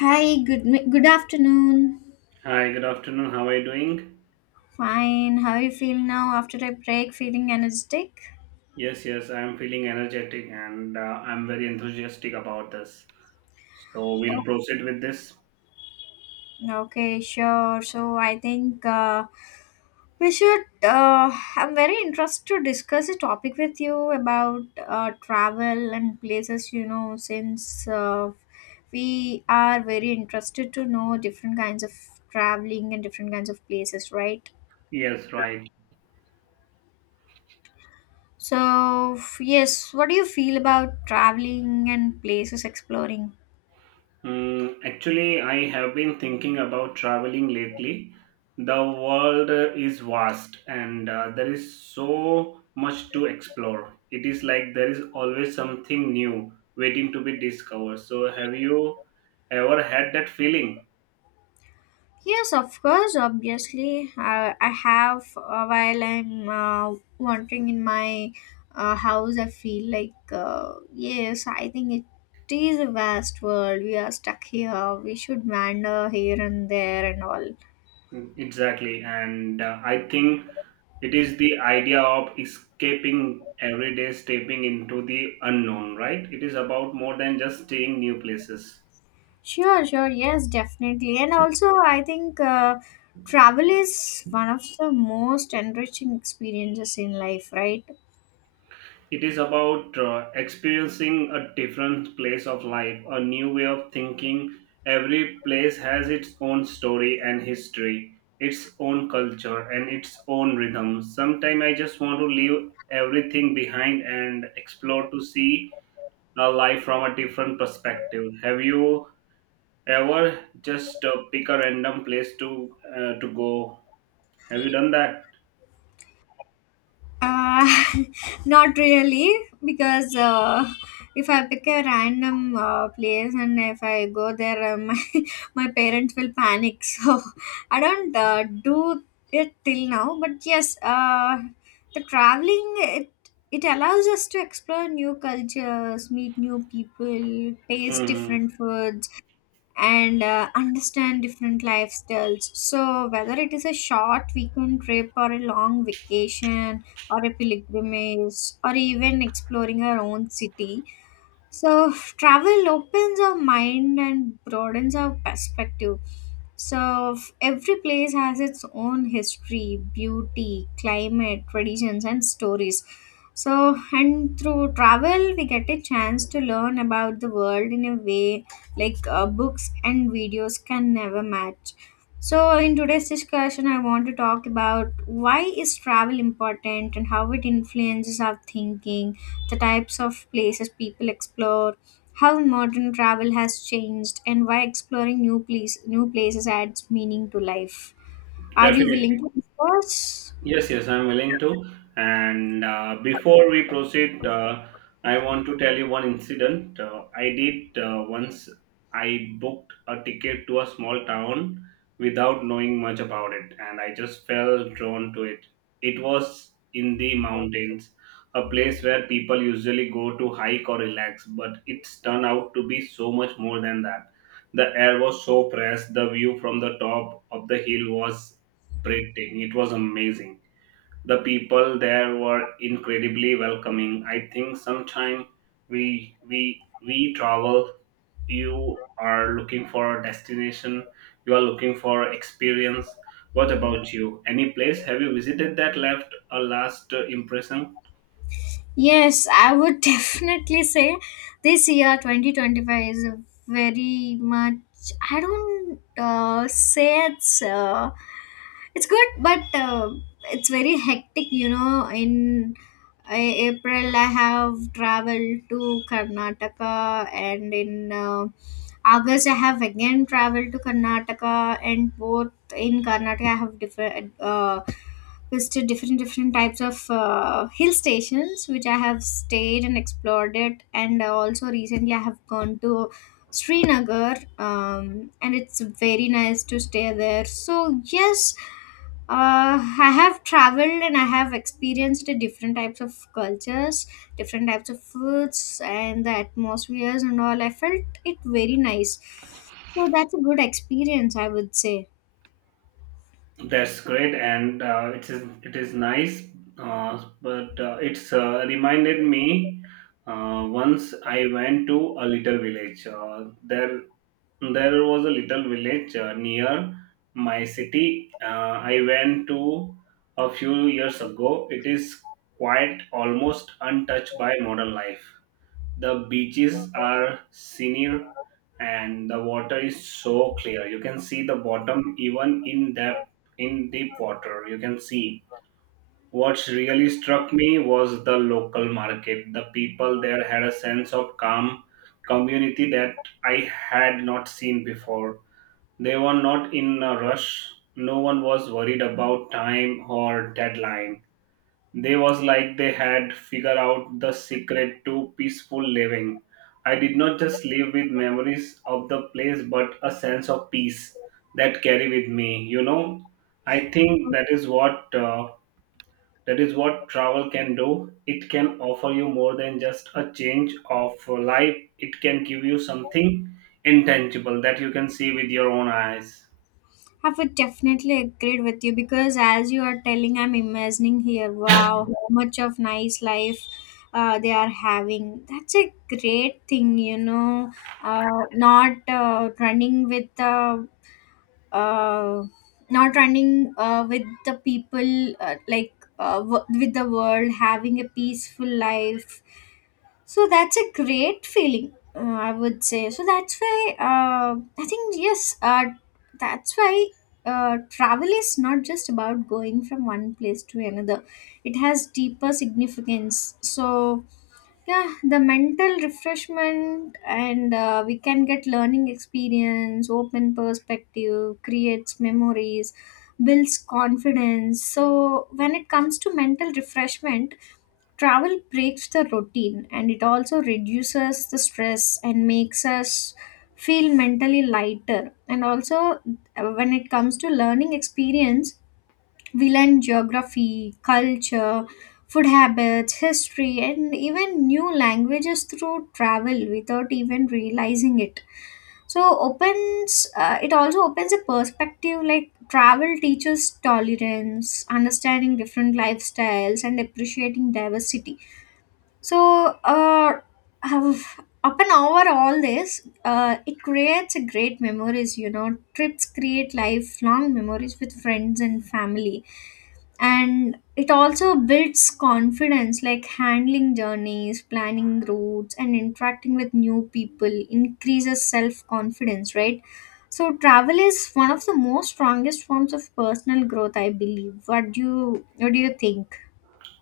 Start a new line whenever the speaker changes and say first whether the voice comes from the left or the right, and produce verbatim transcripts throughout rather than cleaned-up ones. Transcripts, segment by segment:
left: Hi, good mi- good afternoon.
right: Hi, good afternoon. How are you doing?
left: Fine. How you feel now after I break? Feeling energetic?
right: Yes, yes, I'm feeling energetic and uh, I'm very enthusiastic about this. So we'll
left: Oh,
right: proceed with this.
left: okay, sure. So I think, uh, we should. Uh, I'm very interested to discuss a topic with you about uh, travel and places. You know, since uh, we are very interested to know different kinds of traveling and different kinds of places, right?
right: Yes, right.
left: So, f- yes, what do you feel about traveling and places exploring?
right: Mm, actually, I have been thinking about traveling lately. The world uh, is vast and uh, there is so much to explore. It is like there is always something new waiting to be discovered. So, have you ever had that feeling?
left: Yes, of course, obviously. Uh, I have uh, while I'm uh, wandering in my uh, house, I feel like, uh, yes, I think it is a vast world. We are stuck here. We should wander here and there and all.
right: Mm, Exactly, and uh, I think it is the idea of escaping every day, stepping into the unknown, right? It is about more than just staying new places.
left: Sure, sure, yes, definitely. And also, I think, uh, travel is one of the most enriching experiences in life, right?
right: It is about uh, experiencing a different place of life, a new way of thinking. Every place has its own story and history, its own culture, and its own rhythm. Sometimes I just want to leave everything behind and explore to see uh, life from a different perspective. Have you ever just uh, pick a random place to uh, to go? Have you done that?
left: Uh, not really, because uh, if I pick a random uh, place and if I go there, uh, my, my parents will panic. So I don't uh, do it till now. But yes, uh, the traveling it it allows us to explore new cultures, meet new people, taste
right: Hmm.
left: different foods, and uh, understand different lifestyles. So, whether it is a short weekend trip or a long vacation or a pilgrimage or even exploring our own city, so, travel opens our mind and broadens our perspective. So, every place has its own history, beauty, climate, traditions, and stories. So, and through travel, we get a chance to learn about the world in a way like uh, books and videos can never match. So, in today's discussion, I want to talk about why is travel important and how it influences our thinking, the types of places people explore, how modern travel has changed, and why exploring new place new places adds meaning to life. Are you willing
right: Definitely.
left: to discuss?
right: Yes, yes, I'm willing to. And uh, before we proceed, uh, I want to tell you one incident. Uh, I did uh, once, I booked a ticket to a small town without knowing much about it, and I just fell drawn to it. It was in the mountains, a place where people usually go to hike or relax, but it's turned out to be so much more than that. The air was so fresh, the view from the top of the hill was breathtaking. It was amazing. The people there were incredibly welcoming. I think sometime we we we travel, you are looking for a destination, you are looking for experience. What about you? Any place have you visited that left a last uh, impression?
left: Yes, I would definitely say this year twenty twenty-five is a very much, I don't uh, say it's uh, it's good, but uh, it's very hectic you know In uh, April I have traveled to Karnataka, and in uh, August, I have again traveled to Karnataka, and both in Karnataka, I have different uh, visited different different types of uh, hill stations, which I have stayed and explored it. And also recently, I have gone to Srinagar, um, and it's very nice to stay there. So yes, uh, I have traveled and I have experienced the different types of cultures, different types of foods, and the atmospheres and all. I felt it very nice. So that's a good experience, I would say.
right: That's great, and uh, it is it is nice. Uh, but uh, it's uh, Reminded me uh, once I went to a little village. Uh, there There was a little village uh, near my city. Uh, I went to a few years ago. It is quite almost untouched by modern life. The beaches are senior and the water is so clear. You can see the bottom even in depth, in deep water. You can see. What really struck me was the local market. The people there had a sense of calm community that I had not seen before. They were not in a rush. No one was worried about time or deadline. They was like they had figured out the secret to peaceful living. I did not just live with memories of the place but a sense of peace that carry with me, you know. I think that is what uh, that is what travel can do. It can offer you more than just a change of life. It can give you something intangible that you can see with your own eyes.
left: I would definitely agree with you because as you are telling, I'm imagining here, wow, how much of nice life uh, they are having. That's a great thing, you know, uh, not uh, running with the, uh, not running uh, with the people uh, like, uh, w- with the world, having a peaceful life. So that's a great feeling, uh, I would say. So that's why uh, I think yes, uh, that's why uh, travel is not just about going from one place to another. It has deeper significance. So yeah, the mental refreshment, and uh, we can get learning experience, open perspective, creates memories, builds confidence. So when it comes to mental refreshment, travel breaks the routine and it also reduces the stress and makes us feel mentally lighter. And also, uh, when it comes to learning experience, we learn geography, culture, food habits, history, and even new languages through travel without even realizing it. So opens uh, it also opens a perspective, like travel teaches tolerance, understanding different lifestyles, and appreciating diversity. So, uh, have- upon over all this, uh, it creates a great memories. You know, trips create lifelong memories with friends and family, and it also builds confidence, like handling journeys, planning routes, and interacting with new people increases self confidence, right? So, travel is one of the most strongest forms of personal growth, I believe. What do you what do you think?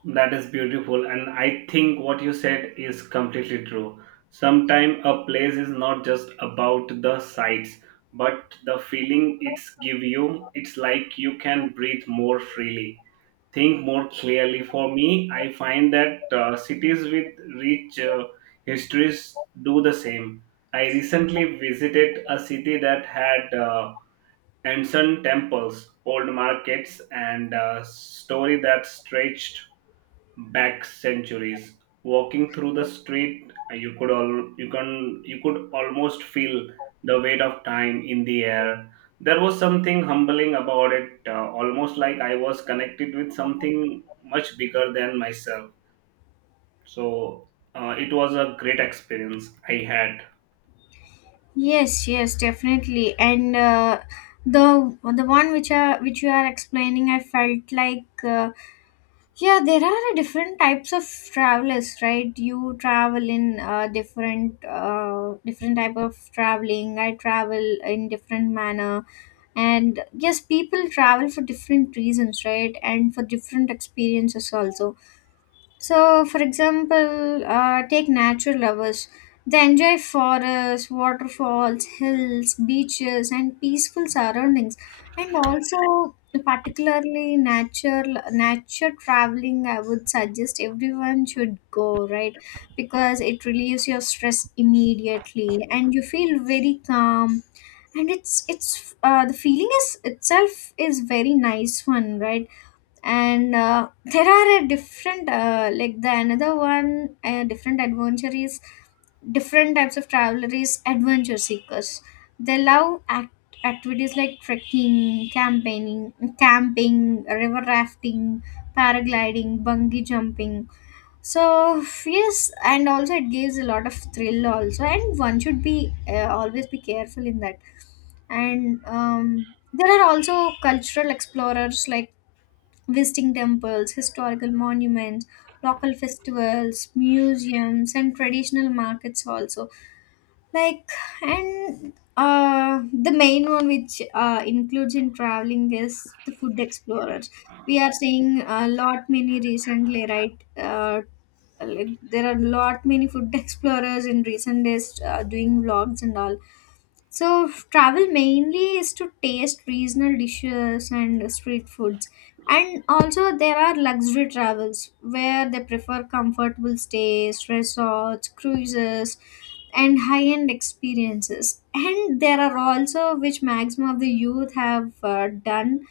right: That is beautiful, and I think what you said is completely true. Sometimes a place is not just about the sights, but the feeling it's give you. It's like you can breathe more freely, think more clearly. For me, I find that uh, cities with rich uh, histories do the same. I recently visited a city that had uh, ancient temples, old markets, and a story that stretched back centuries. Walking through the street, uh, you could all you can you could almost feel the weight of time in the air. There was something humbling about it, uh, almost like I was connected with something much bigger than myself. So uh, it was a great experience I had.
left: Yes, yes, definitely. And uh, the the one which are which you are explaining, I felt like, uh, yeah, there are different types of travelers, right? You travel in uh, different uh, different type of traveling. I travel in different manner, and yes, people travel for different reasons, right? And for different experiences also. So, for example, uh, take natural lovers. They enjoy forests, waterfalls, hills, beaches, and peaceful surroundings. And also, particularly nature, nature traveling. I would suggest everyone should go, right? Because it relieves your stress immediately, and you feel very calm. And it's it's uh, the feeling is itself is very nice one, right? And uh, there are a different, uh, like, the another one uh, different adventure is different types of traveler is adventure seekers. They love act- activities like trekking, campaigning, camping, river rafting, paragliding, bungee jumping. So yes, and also it gives a lot of thrill also, and one should be uh, always be careful in that. And um, there are also cultural explorers, like visiting temples, historical monuments, local festivals, museums, and traditional markets also. Like, and uh, the main one which uh, includes in traveling is the food explorers. We are seeing a lot many recently, right? Uh, like, there are lot many food explorers in recent days uh, doing vlogs and all. So travel mainly is to taste regional dishes and street foods. And also there are luxury travels where they prefer comfortable stays, resorts, cruises and high-end experiences. And there are also which maximum of the youth have uh, done,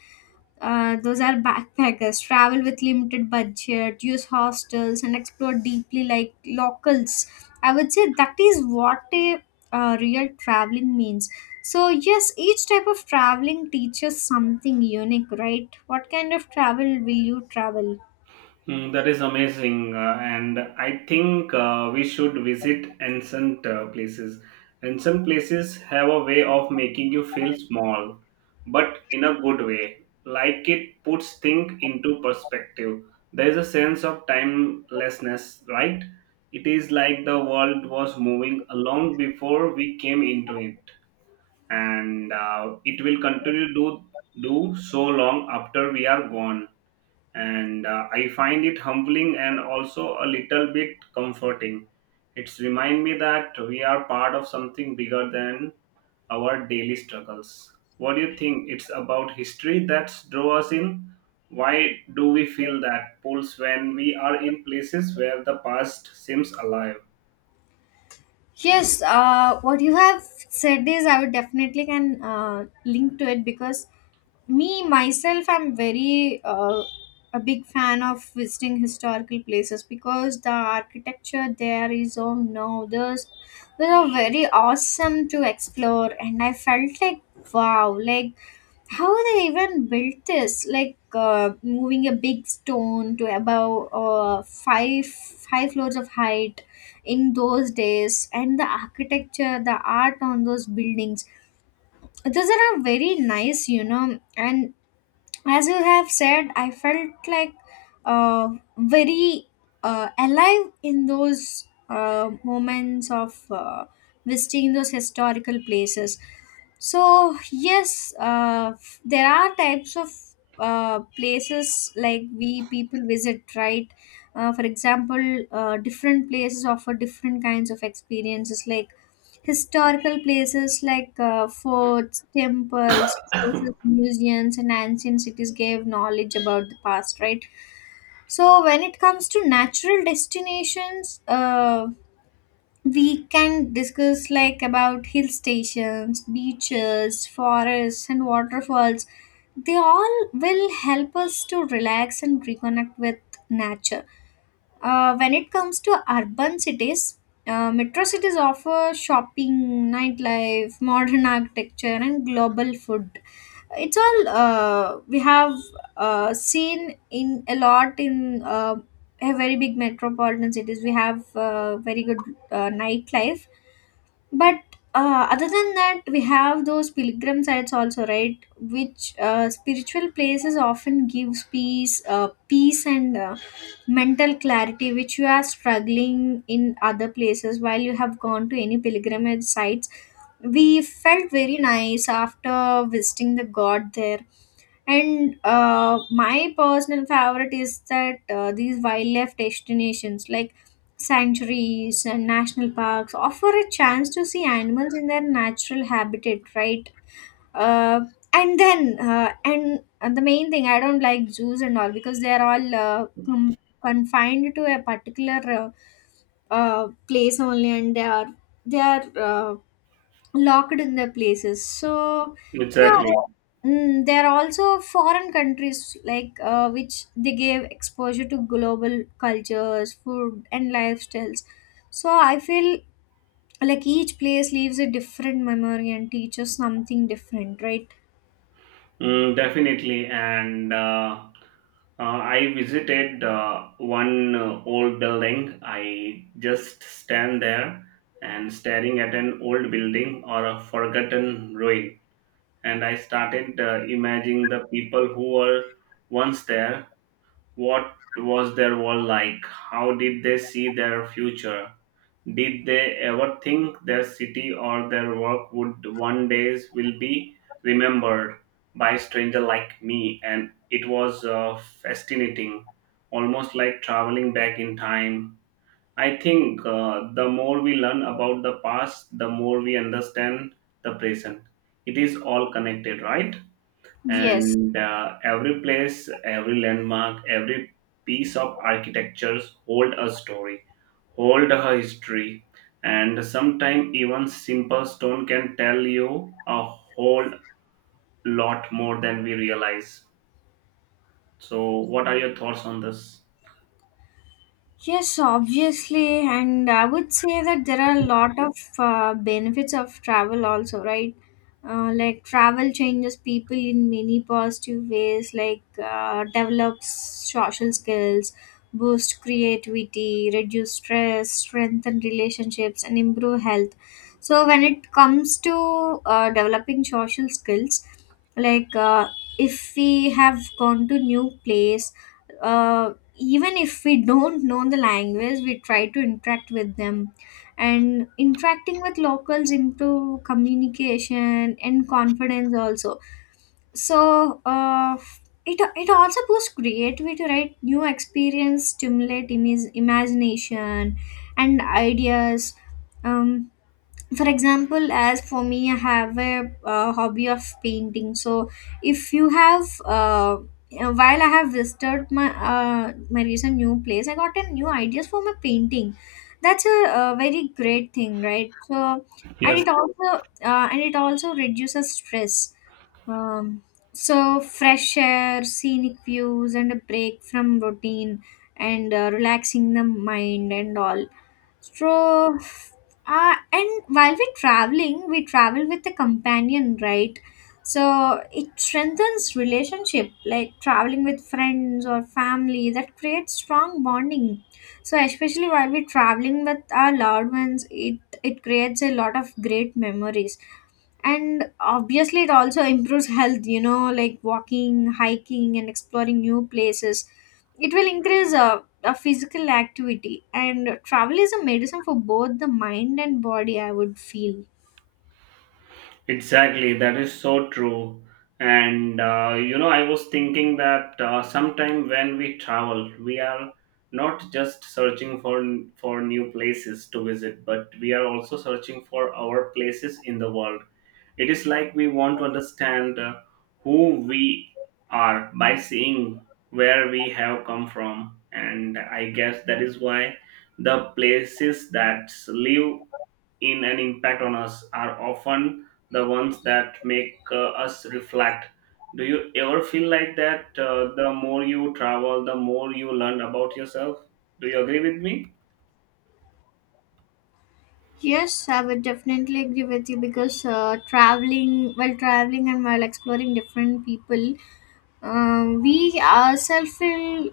left: uh, those are backpackers, travel with limited budget, use hostels, and explore deeply like locals. I would say that is what a uh, real traveling means. So, yes, each type of traveling teaches something unique, right? What kind of travel will you travel?
right: Mm, that is amazing, uh, and I think uh, we should visit ancient uh, places. Ancient places have a way of making you feel small, but in a good way. Like it puts things into perspective. There is a sense of timelessness, right? It is like the world was moving along before we came into it, and uh, it will continue to do so long after we are gone. And uh, I find it humbling and also a little bit comforting. It's remind me that we are part of something bigger than our daily struggles. What do you think it's about history that draw us in? Why do we feel that pulse when we are in places where the past seems alive?
left: Yes, uh, what you have said is I would definitely can uh, link to it, because me myself, I'm very uh, a big fan of visiting historical places, because the architecture there is, oh no, there's, they are very awesome to explore, and I felt like, wow, like how they even built this, like uh, moving a big stone to above uh, five five floors of height in those days, and the architecture, the art on those buildings, those are a very nice, you know. And as you have said, I felt like, uh, very uh, alive in those uh, moments of uh, visiting those historical places. So, yes, uh, f- there are types of uh, places like we people visit, right? Uh, for example, uh, different places offer different kinds of experiences. Like historical places, like uh, forts, temples, places, museums, and ancient cities gave knowledge about the past, right? So, when it comes to natural destinations, uh, we can discuss like about hill stations, beaches, forests, and waterfalls. They all will help us to relax and reconnect with nature. Uh, when it comes to urban cities, uh, metro cities offer shopping, nightlife, modern architecture, and global food. It's all uh, we have uh, seen in a lot in uh, a very big metropolitan cities. We have uh, very good uh, nightlife, but uh, other than that, we have those pilgrim sites also, right? Which uh, spiritual places often gives peace, uh, peace and uh, mental clarity, which you are struggling in other places while you have gone to any pilgrimage sites. We felt very nice after visiting the god there. And uh, my personal favorite is that uh, these wildlife destinations like sanctuaries and national parks offer a chance to see animals in their natural habitat, right? Uh, and then, uh, and uh, The main thing, I don't like zoos and all because they are all uh, com- confined to a particular uh, uh, place only, and they are they are. Uh, locked in their places, so yeah.
right: Exactly.
left: Mm, there are also foreign countries like uh, which they gave exposure to global cultures, food and lifestyles. So I feel like each place leaves a different memory and teaches something different, right?
right: Mm, definitely. And uh, uh, I visited uh, one uh, old building. I just stand there and staring at an old building or a forgotten ruin. And I started uh, imagining the people who were once there. What was their world like? How did they see their future? Did they ever think their city or their work would one day will be remembered by a stranger like me? And it was uh, fascinating, almost like traveling back in time. I think uh, the more we learn about the past, the more we understand the present. It is all connected, right?
left: Yes,
right: And uh, every place, every landmark, every piece of architectures hold a story, old history, and sometimes even simple stone can tell you a whole lot more than we realize. So, what are your thoughts on this?
left: yes, obviously, and I would say that there are a lot of uh, benefits of travel also, right? Uh, like travel changes people in many positive ways, like uh, develops social skills, boost creativity, reduce stress, strengthen relationships, and improve health. So when it comes to uh, developing social skills, like uh, if we have gone to new place uh, even if we don't know the language, we try to interact with them, and interacting with locals into communication and confidence also. So uh, it, it also boosts creativity, right? New experience stimulate imag- imagination and ideas. um, for example, as for me, I have a uh, hobby of painting. So if you have uh, uh, while I have visited my uh, my recent new place, I got a new ideas for my painting. That's a, uh very great thing, right? So and
right: Yes,
left: it also uh, and it also reduces stress. um, so fresh air, scenic views, and a break from routine, and uh, relaxing the mind and all. so, uh, and while we're traveling, we travel with a companion, right? So it strengthens relationship, like traveling with friends or family, that creates strong bonding. So especially while we're traveling with our loved ones, it it creates a lot of great memories. And obviously, it also improves health. You know, like walking, hiking, and exploring new places. It will increase uh, uh, physical activity, and travel is a medicine for both the mind and body, I would feel.
right: exactly. That is so true. And uh, you know, I was thinking that uh, sometime when we travel, we are not just searching for, for new places to visit, but we are also searching for our places in the world. It is like we want to understand uh, who we are by seeing where we have come from. And I guess that is why the places that live in an impact on us are often the ones that make uh, us reflect. Do you ever feel like that uh, the more you travel, the more you learn about yourself? Do you agree with me?
left: Yes, I would definitely agree with you, because uh, traveling, while traveling and while exploring different people, um, we ourselves will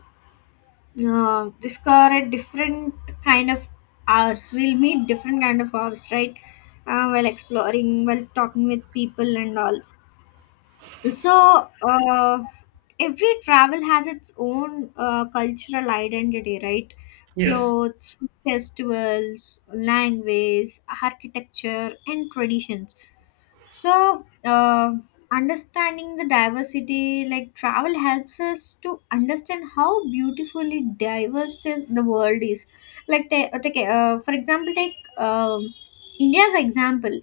left: uh, discover a different kind of hours. We'll meet different kind of hours, right? Uh, while exploring, while talking with people and all. So, uh, every travel has its own uh, cultural identity, right?
right: Yes,
left: Clothes, festivals, language, architecture, and traditions. So, uh, Understanding the diversity, like travel, helps us to understand how beautifully diverse this, the world is. Like, take, take uh, for example, take um India's example.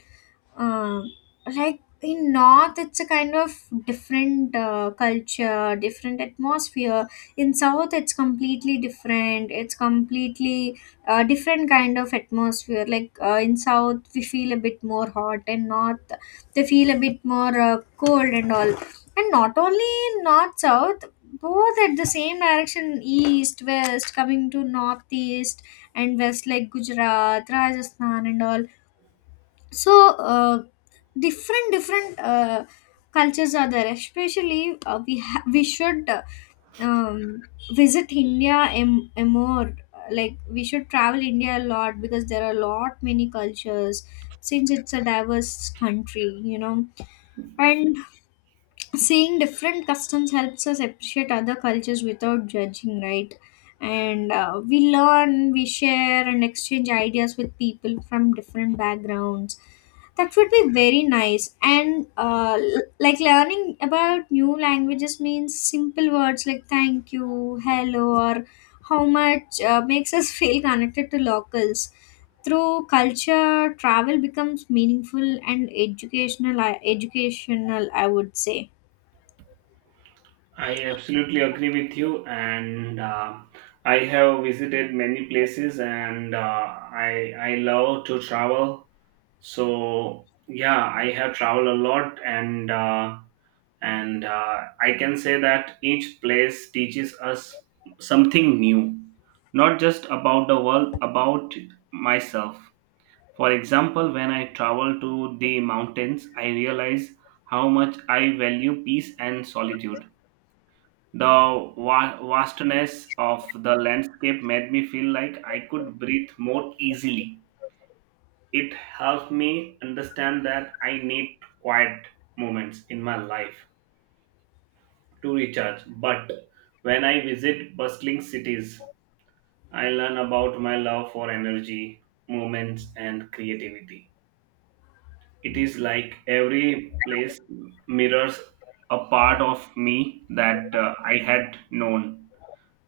left: um, like in north, it's a kind of different uh, culture, different atmosphere. In south, it's completely different. It's completely uh, different kind of atmosphere. like uh, in south, we feel a bit more hot, and north, they feel a bit more uh, cold and all. And not only in north, south, both at the same direction, east, west, coming to northeast and west, like Gujarat, Rajasthan, and all. So uh, different different uh, cultures are there. Especially uh, we ha- we should uh, um, visit India em- em more. Like we should travel India a lot, because there are a lot many cultures, since it's a diverse country, you know. And seeing different customs helps us appreciate other cultures without judging, right? And uh, we learn, we share and exchange ideas with people from different backgrounds. That would be very nice. And uh, l- like learning about new languages means simple words like thank you, hello, or how much uh, makes us feel connected to locals. Through culture, travel becomes meaningful and educational educational, I would say.
right: I absolutely agree with you, and uh, I have visited many places, and uh, I I love to travel. So yeah, I have traveled a lot, and uh, and uh, I can say that each place teaches us something new, not just about the world, about myself. For example, when I travel to the mountains, I realize how much I value peace and solitude. The va- vastness of the landscape made me feel like I could breathe more easily. It helped me understand that I need quiet moments in my life to recharge. But when I visit bustling cities, I learn about my love for energy, moments, and creativity. It is like every place mirrors a part of me that uh, I had known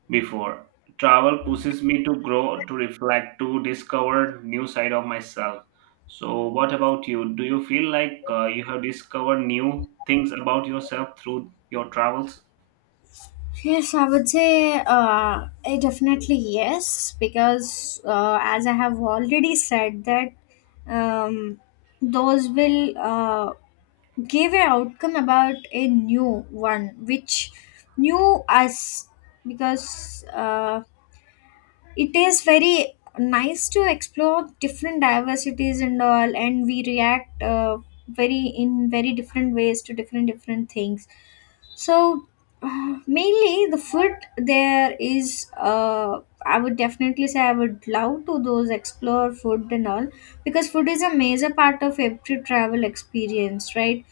right: before. Travel pushes me to grow, to reflect, to discover new side of myself. So, what about you? Do you feel like uh, you have discovered new things about yourself through your travels?
left: Yes, I would say uh, eh, definitely yes, because uh, as I have already said that, um, those will uh, give a outcome about a new one, which new us. Because uh, it is very nice to explore different diversities and all, and we react uh, very in very different ways to different different things. So uh, mainly the food there is uh, I would definitely say I would love to those explore food and all, because food is a major part of every travel experience, right?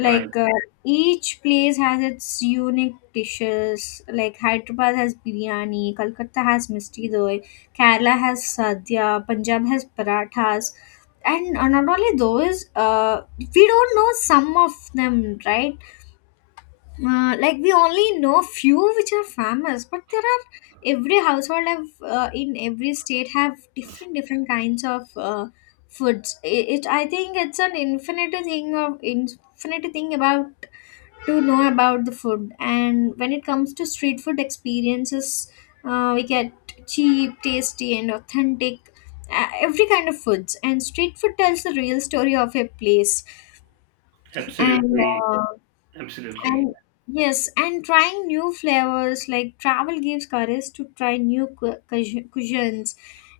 right: Right.
left: uh, each place has its unique dishes, like Hyderabad has biryani, Kolkata has misti doi, Kerala has sadhya, Punjab has parathas. And uh, not only those, uh, we don't know some of them, right? Uh, like we only know few which are famous, but there are every household have uh, in every state have different different kinds of uh, foods. It, it I think it's an infinite thing of infinite thing about to know about the food. And when it comes to street food experiences, uh, we get cheap, tasty, and authentic uh, every kind of foods. And street food tells the real story of a place. And
right: Absolutely.
left: uh,
right: Absolutely.
left: and yes, and trying new flavors, like travel gives courage to try new cu- cuis- cuisines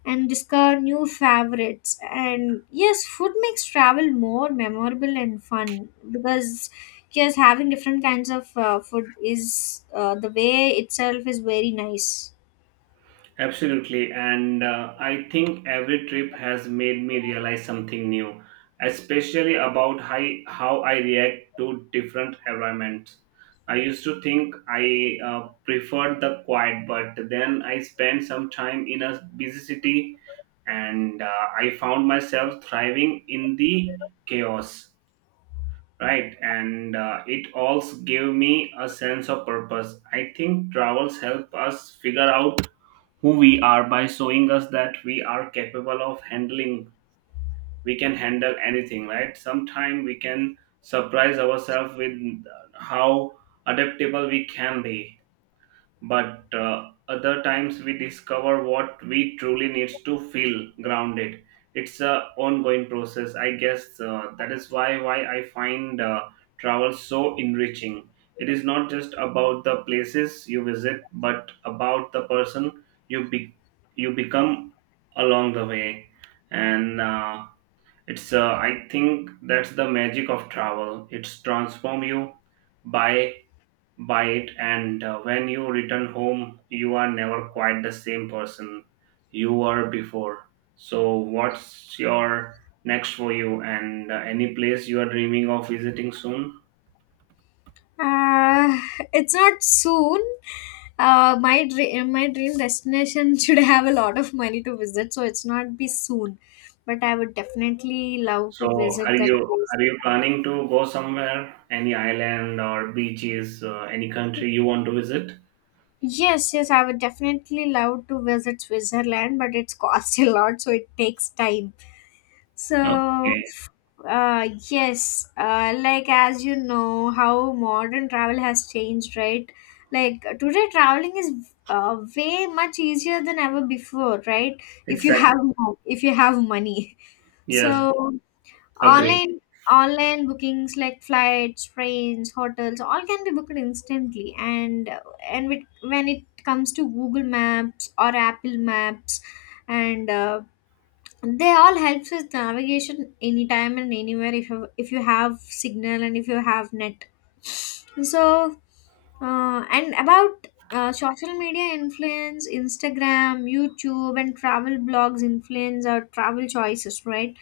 left: and discover new favorites. And yes, food makes travel more memorable and fun, because just having different kinds of uh, food is uh, the way itself is very nice.
right: Absolutely. And uh, I think every trip has made me realize something new, especially about how, how I react to different environments. I used to think I uh, preferred the quiet, but then I spent some time in a busy city and uh, I found myself thriving in the chaos. Right, and uh, it also gave me a sense of purpose. I think travels help us figure out who we are by showing us that we are capable of handling, we can handle anything, right? Sometime we can surprise ourselves with how adaptable we can be, but uh, other times we discover what we truly needs to feel grounded. It's a ongoing process, I guess. Uh, that is why why I find uh, travel so enriching. It is not just about the places you visit but about the person you be- you become along the way. And uh, it's uh, I think that's the magic of travel. It's transform you by by it. And uh, when you return home you are never quite the same person you were before. So what's your next for you, and uh, any place you are dreaming of visiting soon?
left: Uh, it's not soon. Uh, my dream, my dream destination should have a lot of money to visit, so it's not be soon. But I would definitely love
right: So,
left: to
right: are
left: visit that
right: you
left: place.
right: are you planning to go somewhere, any island or beaches, uh, any country you want to visit?
left: Yes, yes, I would definitely love to visit Switzerland, but it's cost a lot, so it takes time. So
right: Okay.
left: Uh, yes, uh, like as you know, how modern travel has changed, right? Like today, traveling is uh, way much easier than ever before, right? If you
right: Exactly.
left: have mo- if you have money, so
right: Yes. Agree.
left: online online bookings like flights, trains, hotels, all can be booked instantly. And uh, and with, when it comes to Google Maps or Apple Maps, and uh, they all helps with navigation anytime and anywhere, if you if you have signal and if you have net. So uh, and about uh, social media influence, Instagram, YouTube, and travel blogs influence our travel choices, right?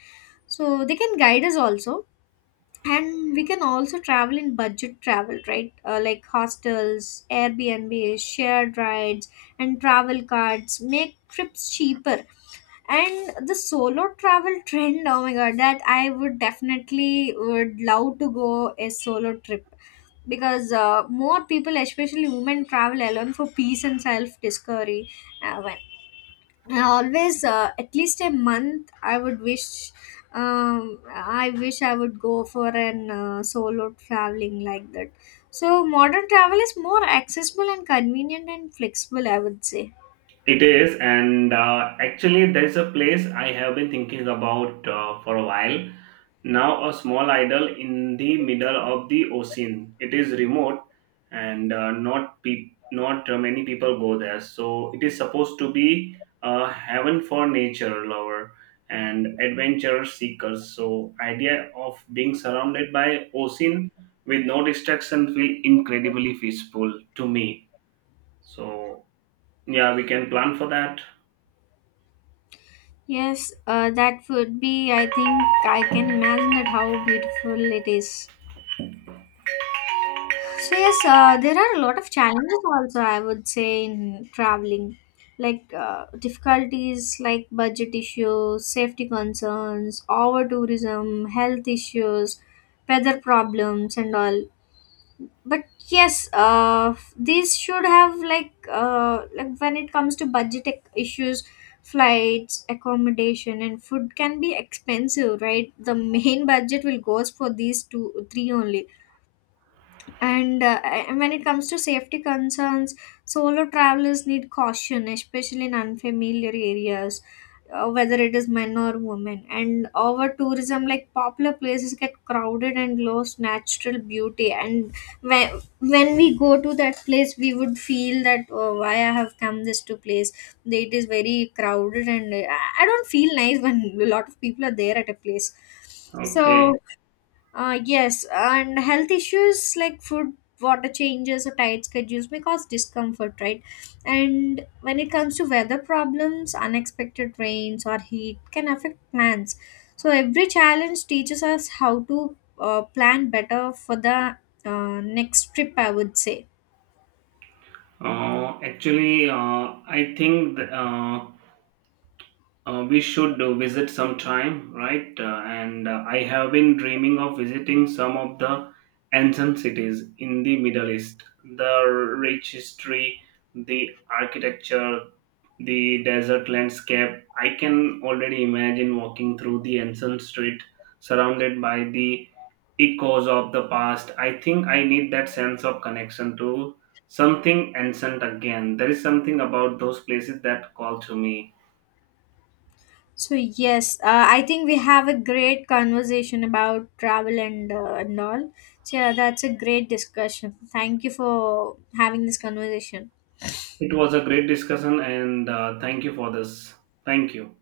left: So they can guide us also. And we can also travel in budget travel, right? Uh, like hostels, Airbnb, shared rides, and travel cards make trips cheaper. And the solo travel trend, oh my god, that I would definitely would love to go a solo trip, because uh, more people, especially women, travel alone for peace and self discovery. Uh, when I always uh, at least a month, I would wish, um, I wish I would go for an uh, solo traveling like that. So modern travel is more accessible and convenient and flexible, I would say.
right: It is, and uh, actually there's a place I have been thinking about uh, for a while now, a small idol in the middle of the ocean. It is remote and uh, not pe- not uh, many people go there. So it is supposed to be a heaven for nature lover and adventure seekers. So idea of being surrounded by ocean with no distraction feel incredibly peaceful to me. So yeah, we can plan for that.
left: Yes, uh, that would be. I think I can imagine that how beautiful it is. So yes, uh, there are a lot of challenges also, I would say, in traveling, like uh, difficulties like budget issues, safety concerns, over tourism, health issues, weather problems, and all. But yes, uh these should have, like uh like when it comes to budget ec- issues, flights, accommodation, and food can be expensive, right? The main budget will goes for these two three only. And uh, and when it comes to safety concerns, solo travelers need caution, especially in unfamiliar areas, uh, whether it is men or women. And over tourism, like popular places get crowded and lose natural beauty. And when, when we go to that place, we would feel that, oh, why I have come this to place, it is very crowded. And uh, i I don't feel nice when a lot of people are there at a place. So
right: Okay.
left: uh, yes, and health issues like food, water changes, or tight schedules may cause discomfort, right? And when it comes to weather problems, unexpected rains or heat can affect plans. So every challenge teaches us how to uh, plan better for the uh, next trip, I would say.
right: Uh, actually, uh, I think th- uh, Uh, we should uh, visit sometime, right? Uh, and uh, I have been dreaming of visiting some of the ancient cities in the Middle East. The rich history, the architecture, the desert landscape. I can already imagine walking through the ancient street surrounded by the echoes of the past. I think I need that sense of connection to something ancient again. There is something about those places that call to me.
left: So yes, uh, I think we have a great conversation about travel and uh, and all. So yeah, that's a great discussion. Thank you for having this conversation.
right: It was a great discussion, and uh, thank you for this. Thank you.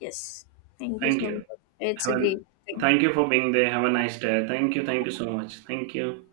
left: Yes. Thank you
right: Thank
left: so much.
right: you.
left: It's
right: Have
left: a
right: a,
left: great thing.
right: thank you for being there. Have a nice day. Thank you. Thank you so much. Thank you.